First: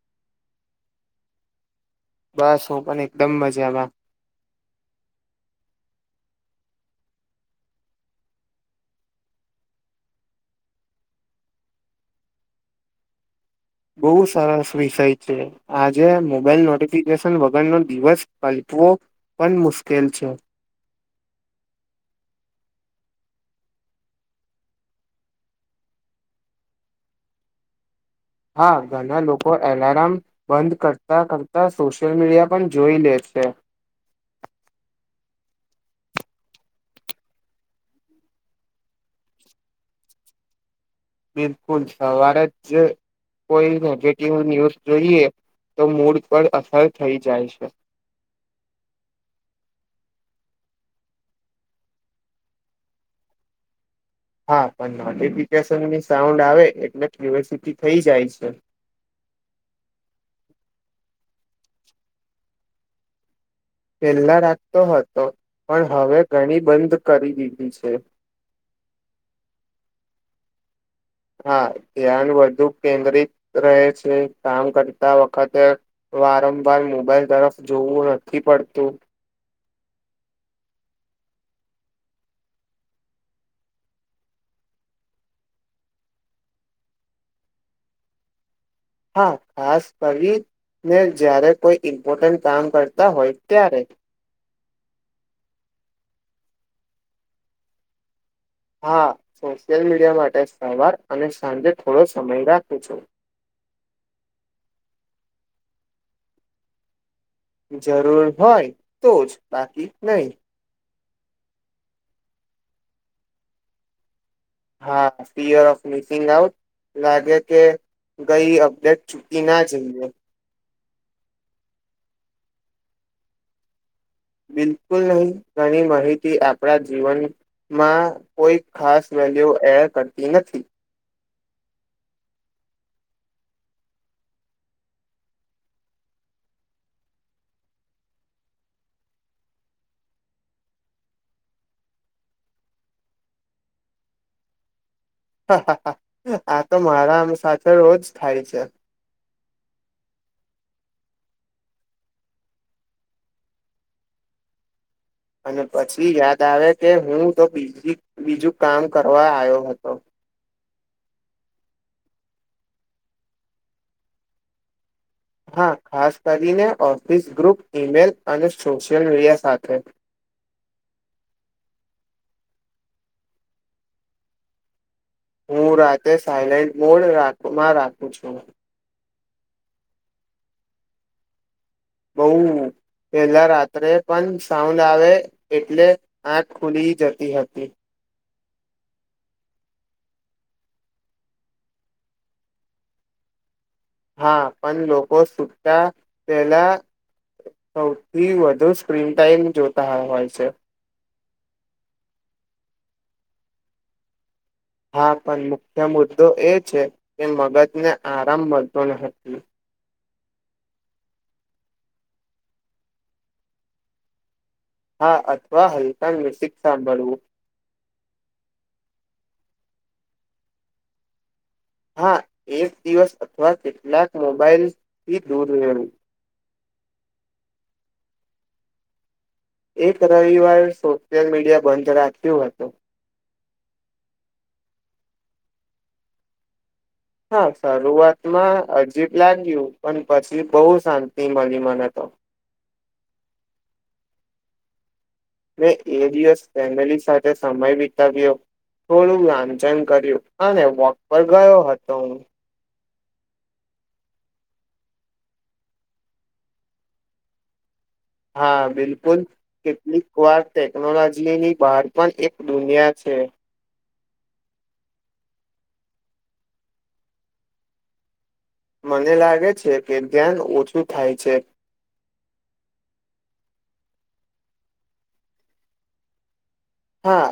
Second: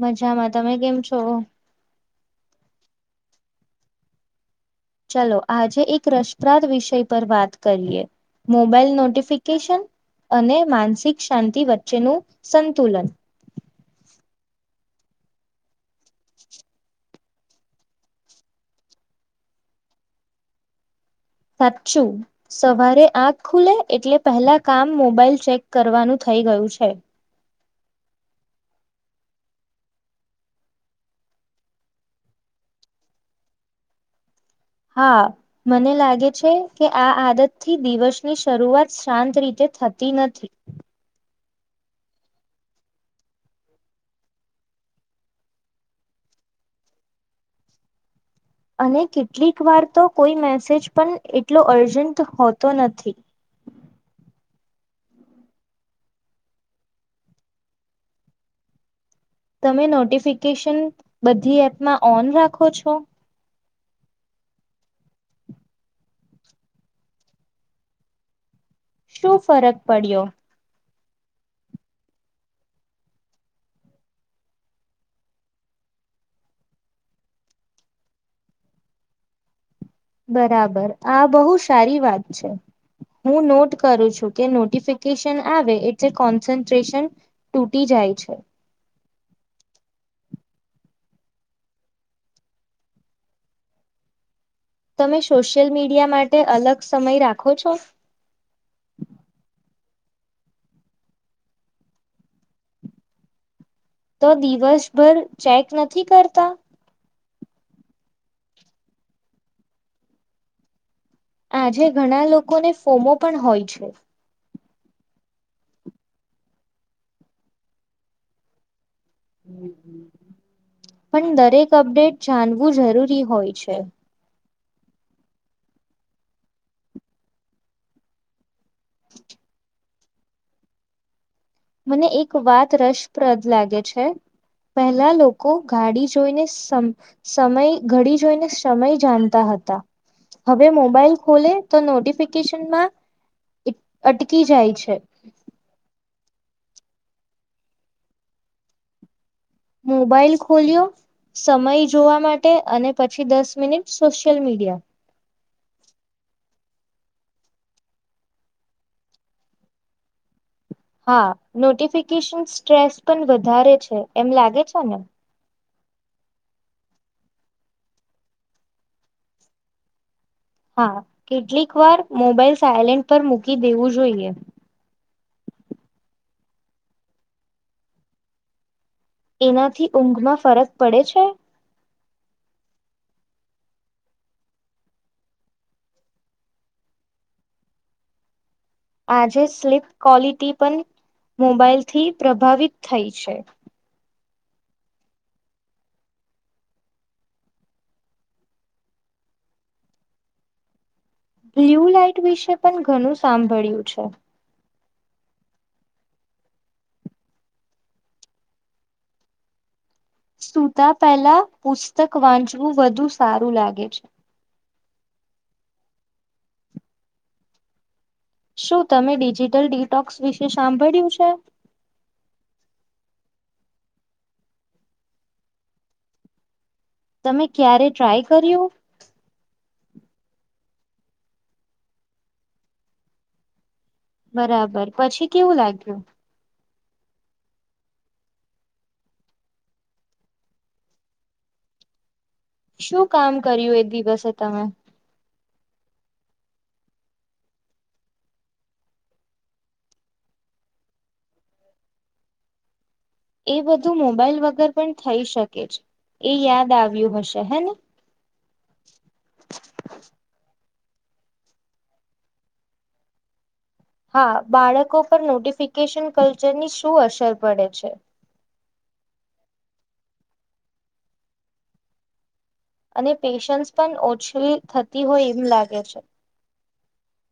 મજામાં તમે કેમ છો બસ હું પણ એકદમ મજામાં ચલો આજે એક રસપ્રાદ વિષય પર વાત કરીએ મોબાઈલ નોટિફિકેશન અને માનસિક શાંતિ વચ્ચેનું સંતુલન બહુ સરસ વિષય છે આજે મોબાઈલ નોટફિક ન વગરનો દિવસ કલ્પવો પણ મુશ્કેલ છે સાચચું સવારે આંખ ખુલે એટલે પહેલા કામ મોબાઈલ ચેક કરવાનું થઈ ગયું છે હા ઘણા લોકો એલાર્મ બંધ કરતાં કરતાં સોશિયલ મીડિયા પણ જોઈ લે છે હા મને લાગે છે કે આ આદત થી દિવસની શરૂઆત શાંત રીતે થતી નથી બિલકુલ સવારે જ કોઈ નેગેટિવ ન્યૂઝ જોઈએ તો મૂડ પર અસર થઈ જાય છે અને કેટલીક વાર તો કોઈ મેસેજ પણ એટલો અર્જન્ટ હોતો નથી હા પણ નોટિફિકેશનની સાઉન્ડ આવે એટલે ક્ુિવર્સિટી થઈ જાય છે તમે નોટિફિકેશન બધી એપમાં ઓન રાખો છો પહેલા રાખતો હતો પણ હવે ઘણી બંધ કરી દીધી છે શું ફરક પડ્યો હા ધ્યાન વધુ કેન્દ્રિત રહે છે કામ કરતા વખતે વારંવાર મોબાઈલ તરફ જોવું નથી પડતું બરાબર આ બહુ સારી વાત છે હું નોટ કરું છું કે નોટિફિકેશન આવે એટલે કોન્સન્ટ્રેશન તૂટી જાય છે હા ખાસ કવિને જ્યારે કોઈ ઈમ્પોર્ટન્ટ કામ કરતા હોય ત્યારે તમે સોશિયલ મીડિયા માટે અલગ સમય રાખો છો હા શો સશિયલ મીડિયા માટે સારવાર અને સાંજે થોડો સમય રાખું છું તો દિવસભર ચેક નથી કરતા જરૂર હોય તો જ બાકી નહી આજે ઘણા લોકોને ફોમો પણ હોય છે હા ફિયર ઓફ મિસિંગ આઉટ લાગે કે ગઈ અપડેટ છુકી ના ચઇએ પણ દરેક અપડેટ જાણવું જરૂરી હોય છે બિલકુલ નહીં ઘણી માહિતી આપણા જીવનમાં કોઈ ખાસ વેલ્યુ એડ કર એ નથી મને એક વાત રસપ્રદ લાગે છે પહેલા લોકો ગાડી જોઈને સમ સમય ઘડી જોઈને સમય જાણતા હતા હવે મોબાઈલ ખોલે તો નોટિફિકેશનમાં અટકી જાય છે હા હા હા આ તો મારામ સાથે રોજ થાય છે મોબાઈલ ખોલ્યો સમય જોવા માટે અને પછી દસ મિનિટ સોશિયલ મીડિયા અને પછી યાદ આવે કે હું તો બીજી બીજું કામ કરવા આવ્યો હતો હા નોટિફિકેશન સ્ટ્રેસ પણ વધારે છે એમ લાગે છે ને હા ખાસ કરીને ઓફિસ ગ્રુપ ઇમેલ અને સોશિયલ મીડિયા સાથે હા કેટલીક વાર મોબાઈલ સાયલેન્ટ પર મૂકી દેવું જોઈએ હું રાતે સાયલેન્ટ મોડમાં રાખું છું એનાથી ઊંઘમાં ફરક પડે છે બઉ પેલા રાત્રે પણ સાઉન્ડ આવે એટલે આંખ ખુલી જતી હતી આજે સ્લીપ ક્વોલિટી પણ મોબાાઈલથી પ્રભાવિત થઈ છે હા પણ લોકો સુતા પેલા સૌથી વધુ સ્ક્રીન ટાઈમ જોતા હોય છે બ્લ્યુ લાાઈટ વિશે પણ ઘણું સાંભળ્યું છે હા પણ મુખ્ય મુદ્દો એ છે કે મગજને આરામ મળતો ન સુૂતા પહેલા પુસ્તક વાંચવું વધુ સારું લાગે છે હા અથવા હલકા મિશિક સાંભળવું શું તમે ડિજિટલ ડિટોક્સ વિશે સાંભળ્યું છે હા એક દિવસ અથવા કેટલાક મોબાઈલથી દૂર રહેું તમે ક્યારે ટ્રાય કર્યું એ રવિવાર સોશિયલ મીડિયા બંધ રાખું હતું બરાબર પછી કેવું લાગ્યું હા શરૂઆતમાં અજીબ લાગ્યું પણ પછી બહુ શાંતિ મળી મને તો શું કામ કર્યું એ દિવસે તમે મેં એ દિવસ ફેમિલી સાથે સમય વિતાવ્યો થોડું લાંચન કર્યું અને વોક પર ગયો હતો હું એ બધું મોબાઈલ વગર પણ થઈ શકે છે એ યાદ આવ્યું હશે હે હા બિલકુલ કેટલીક વાર ટેકનોલોજીની બહાર પણ એક દુનિયા છે હા બાળકો પર નોટિફિકેશન કલ્ચરની શું અસર પડે છે મને લાગે છે કે ધ્યાન ઓછું થાય છે અને પેશન્સ પણ ઓછી થતી હોય એમ લાગે છે હા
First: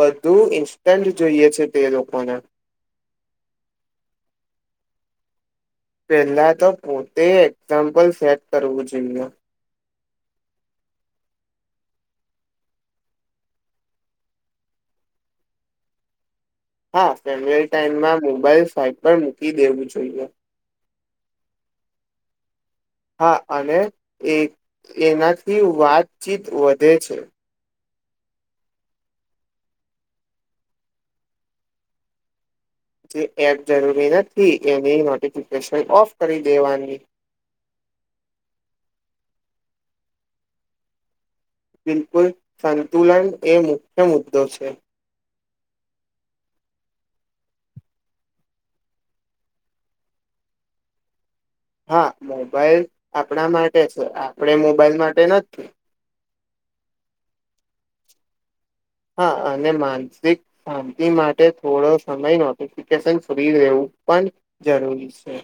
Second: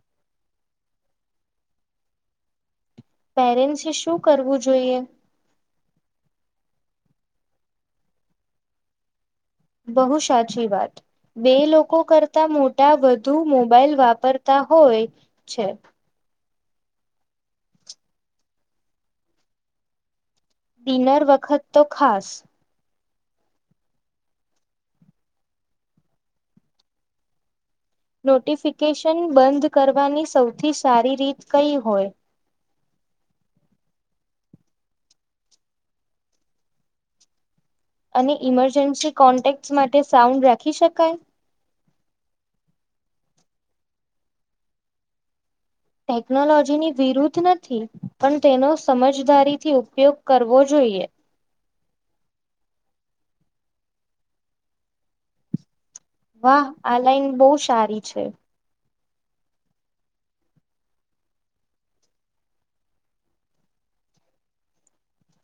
બધું ઇન્સ્ટન્ટ જોઈએ છે તે લોકોને પેરેન્ટસે શું કરવું જોઈએ પેલા તો પોતે એક્ઝામ્પલ સેટ કરવું જોઈએ બહુ સાચી વાત બે લોકો કરતા મોટા વધુ મોબાઈલ વાપરતા હોય છે. હા ફેમ ટાઈમમાં મોબાઈલ ફઇટ પર મૂકી દેવું જોઈએ ડિનર વખત તો ખાસ. હા અને એ એનાથી વાતચીત વધે છે. નોટિફિકેશન બંધ કરવાની સૌથી સારી રીત કઈ હોય. જે એપ જરૂરી નથી એની નોટિફિકેશન ઓફ કરી દેવાની. અને ઈમરજન્સી કોન્ટેક માટે સાઉન્ડ રાખી શકાય. બિલકુલ સંતુલન એ મુખ્ય મુદ્દો છે. ટેકનોલોજીની વિરુદ્ધ નથી પણ તેનો સમજદારીથી ઉપયોગ કરવો જોઈએ. હા મોબાઈલ આપણા માટે છે આપણે મોબાઈલ માટે નથી. વાહ આ લઇન બહુ સારી છે. હા અને માનસિક શાંતિ માટે થોડો સમય નોટિફિકેશન ફ્રી લેવું પણ જરૂરી છે.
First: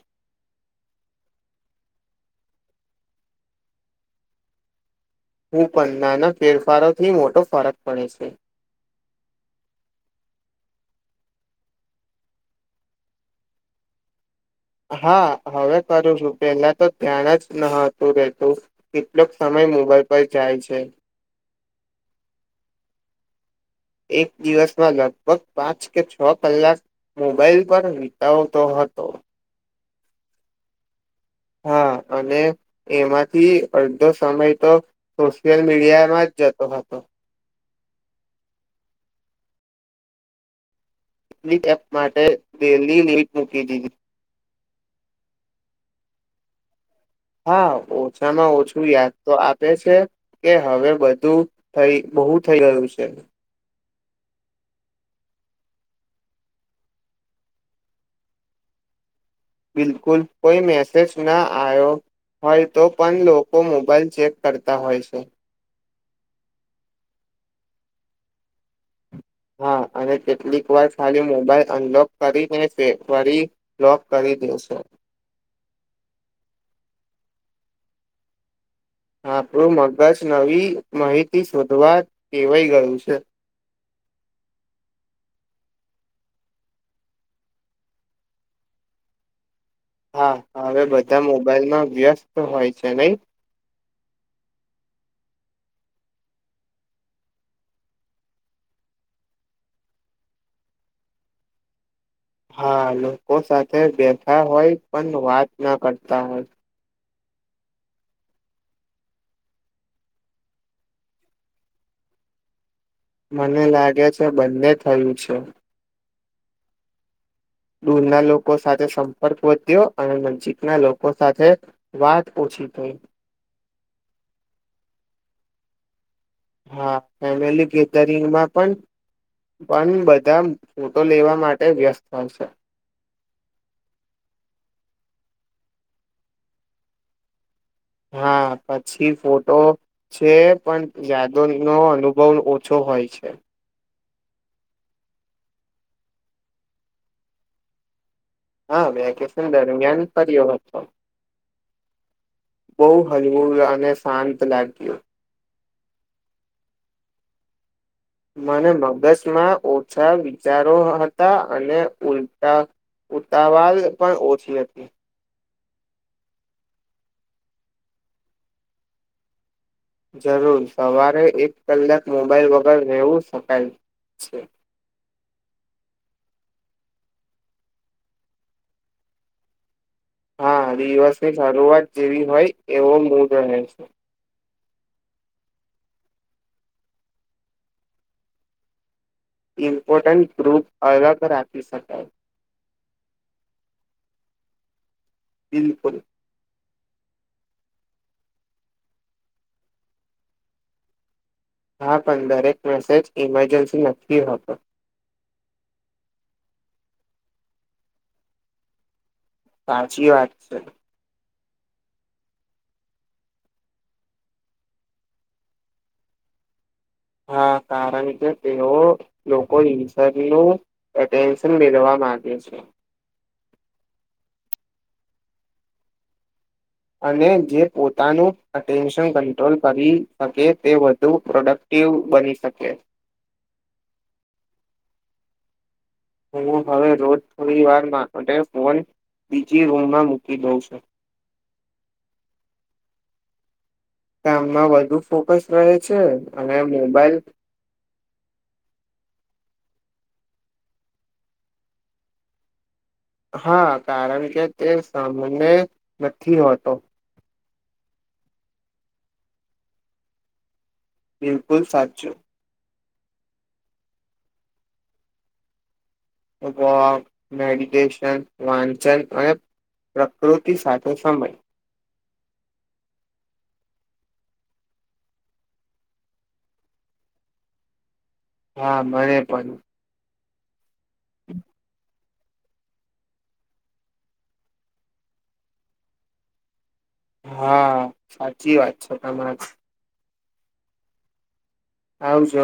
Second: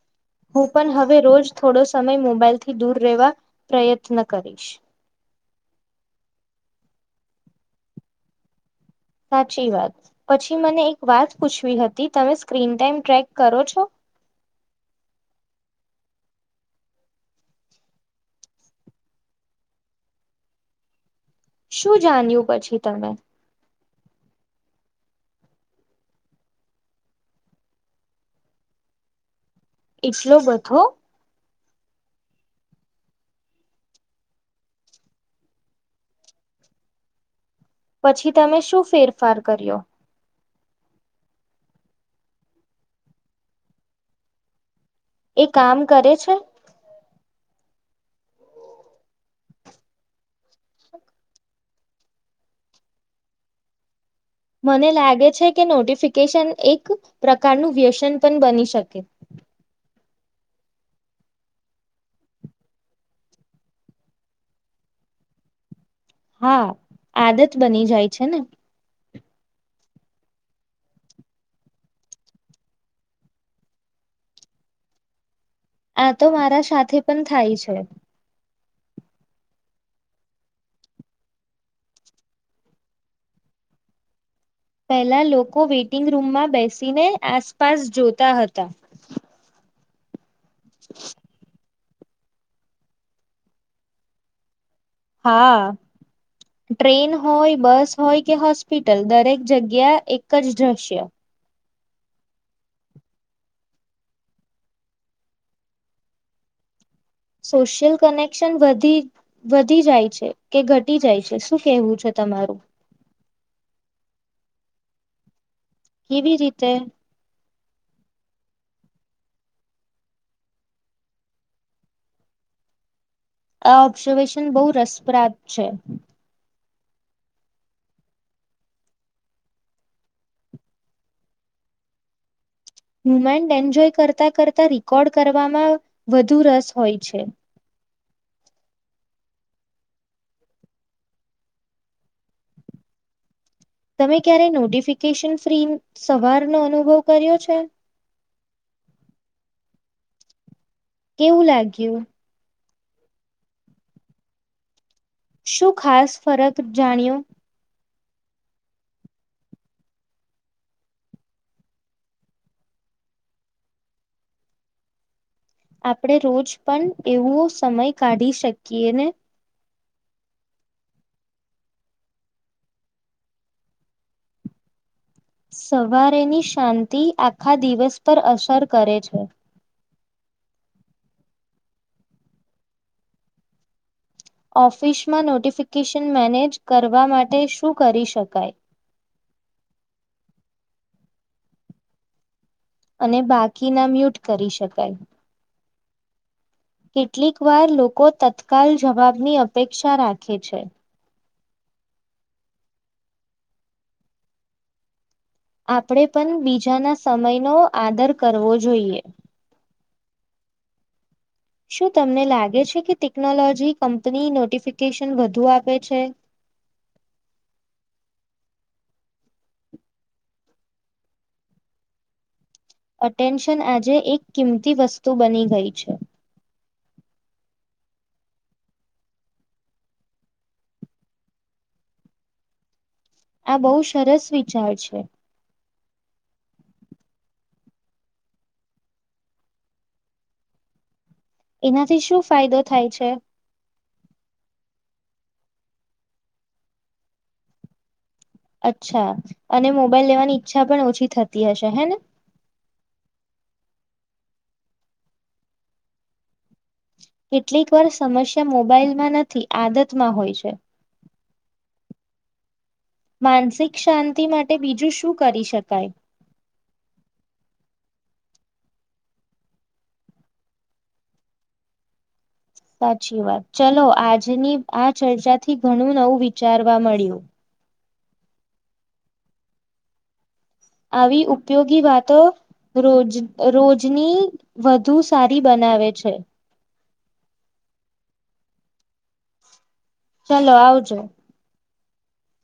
હું પણ હવે રોજ થોડો સમય મોબાાઈલથી દૂર રહેવા પ્રયત્ન કરીશ. હું પણ નાના ફેરફારોથી મોટો ફરક પડે છે. સાચી વાત પછી મને એક વાત પૂછવી હતી તમે સ્ક્રીન ટાઈમ ટ્રેક કરો છો. હા હવે કરું છું પેલા તો ધ્યાન જ નતું રેતું કેટલોક સમય મોબાઈલ પર જાય છે. શું જાણ્યું પછી તમે્ એક દિવસમાં લગભગ પાંચ કે છ કલાક મોબાઈલ પર વિતાવતો હતો એટલો બધો. હા અને એમાંથી અડધો સમય તો સોશિયલ મીડિયામાં જ જતો હતો. પછી તમે શું ફેરફાર કર્યો. એપ માટે ડેલી લિમિટ મૂકી દીધી. એ કામ કરે છે. હા ઓછામાં ઓછું યાદ તો આપે છે કે હવે બધું થ બહુ થઈ ગયું છે. મને લાગે છે કે નોટિફિકેશન એક પ્રકારનું વ્યસન પણ બની શકે. બિલકુલ કોઈ મેસેજ ના આવ્યો હોય તો પણ લોકો મોબાઈલ ચેક કરતા હોય છે. હા આદત બની જાય છે ને. હા અને કેટલીક વાર ખાલી મોબાઈલ અનલોક કરીને ફેર ફરી બલોક કરી દેશે. આ તો મારા સાથે પણ થાય છે. આપણું મગજ નવી માહિતી શોધવા ેવાઈ ગયું છે. પહેલા લોકો વેઇટિંગ રૂમમાં બેસીને આસપાસ જોતા હતા [inaudible] હવે બધા મોબાઈલમાં વ્યસ્ત તો હોય છે નહી હા ટ્રેન હોય બસ હોય કે હોસ્પિટલ દરેક જગ્યા એક જ જશે હા લોકો સાથે બેઠા હોય પણ વાત ના કરતા હોય. સોશિયલ કનેક્શની વધી જાય છે કે ઘટી જાય છે શું કેહેવું છે તમારું. મને લાગે છે બંને થયું છે. કેવી રીતે. દૂરના લોકો સાથે સંપર્ક વધ્યો અને નજીકના લોકો સાથે વાત ઓછી થઈ. આ ઓબ્ઝર્વેશન બહુ રસપ્રાદ છે. હા ફેમિલી ગેધરિંગમાં પણ પણ બધા ફોટો લેવા માટે વ્યસ્ત હોય છે. મુમેન્ટ એન્જોય કરતાં કરતાં રકોર્ડ કરવામાં વધુ રસ હોય છે. હા પછી ફોટો છે પણ યાદો નો અનુભવ ઓછો હોય છે. તમે ક્યારે નોટિફિકેશન ફ્રી સવારનો અનુભવ કર્યો છે. હા વેકેશન દરમિયાન ફ્યો હતો. કેવું લાગ્યું. બહુ હલવું અને શાંત લાગ્યું. શું ખાસ ફરક જાણ્યો. મને મગજમાં ઓછા વિચારો હતા અને ઉલ્ટા ઉતાવાલ પણ ઓછી હતી. આપણે રોજ પણ એવો સમય કાઢી શકીએ ને જરૂર સવારે એક કલાક મોબાઈલ વગર રહેવું શકાય છે. સવારેની શાંતિ આખા દિવસ પર અસર કરે છે. હા દિવસની શરૂઆત જેવી હોય એવો મૂડ રહે છે. ઓફિસમાં નોટિફિકેશન મેનેજ કરવા માટે શું કરી શકાય. ઇમ્પોર્ટન્ટ ગ્રુપ અલગ રાખી શકાય. અને બાકી ના મ્યુટ કરી શકાય. બિલકુલ. કેટલીક વાર લોકો તત્કાલ જવાબની અપેક્ષા રાખે છે. હા પણ દરેક મેસેજ ઈમરજન્સી નથી હોતો. આપણેે પણ બીજાના સમયનો આદર કરવો જોઈએ. સાચી વાત છે. શું તમને લાગે છે કે ટેકનોલોજી કંપની નોટિફિકેશન વધુ આપે છે. હા કારણ કે તેઓ લોકો ઈશર નું એટેન્શન મેળવા માંગે છે. અટેન્શન આજે એક કિંમતી વસ્તુ બની ગઈ છે. અને જે પોતાનું અટેન્શન કંટ્રોલ કરી શકે તે વધુ પ્રોડક્ટિવ બની શકે. આ બહુ સરસ વિચાર છે. હું હવે રોજ થોડી વાર માટે ફોન બીજી રૂમમાં મૂકી દઉં છું. એનાથી શું ફાયદો થાય છે. કામમાં વધુ ફોકસ રહે છે અને મોબાઈલ અચ્છા અને મોબાઈલ લેવાની ઈચ્છા પણ ઓછી થતી હશે હે ને. હા કારણ કે તે સામાને નથી હોત તો. કેટલીક વાર સમસ્યા મોબાઈલમાં નથી આદતમાં હોય છે. બિલકુલ સાચું. માનસિક શાંતિ માટે બીજું શું કરી શકાય. વોક, મેડિટેશન, વાંચન, અને પ્રકૃતિ સાથે સમય સાચી વાત ચલો આજની આ ચર્ચા થી ઘણું નવું વિચારવા મળ્યું. હા મને પણ. આવી ઉપયોગી વાત તો રોજ રોજની વધુ સારી બનાવે છે. હા સાચી વાત છે તમારે ચલો આવજો આવ જ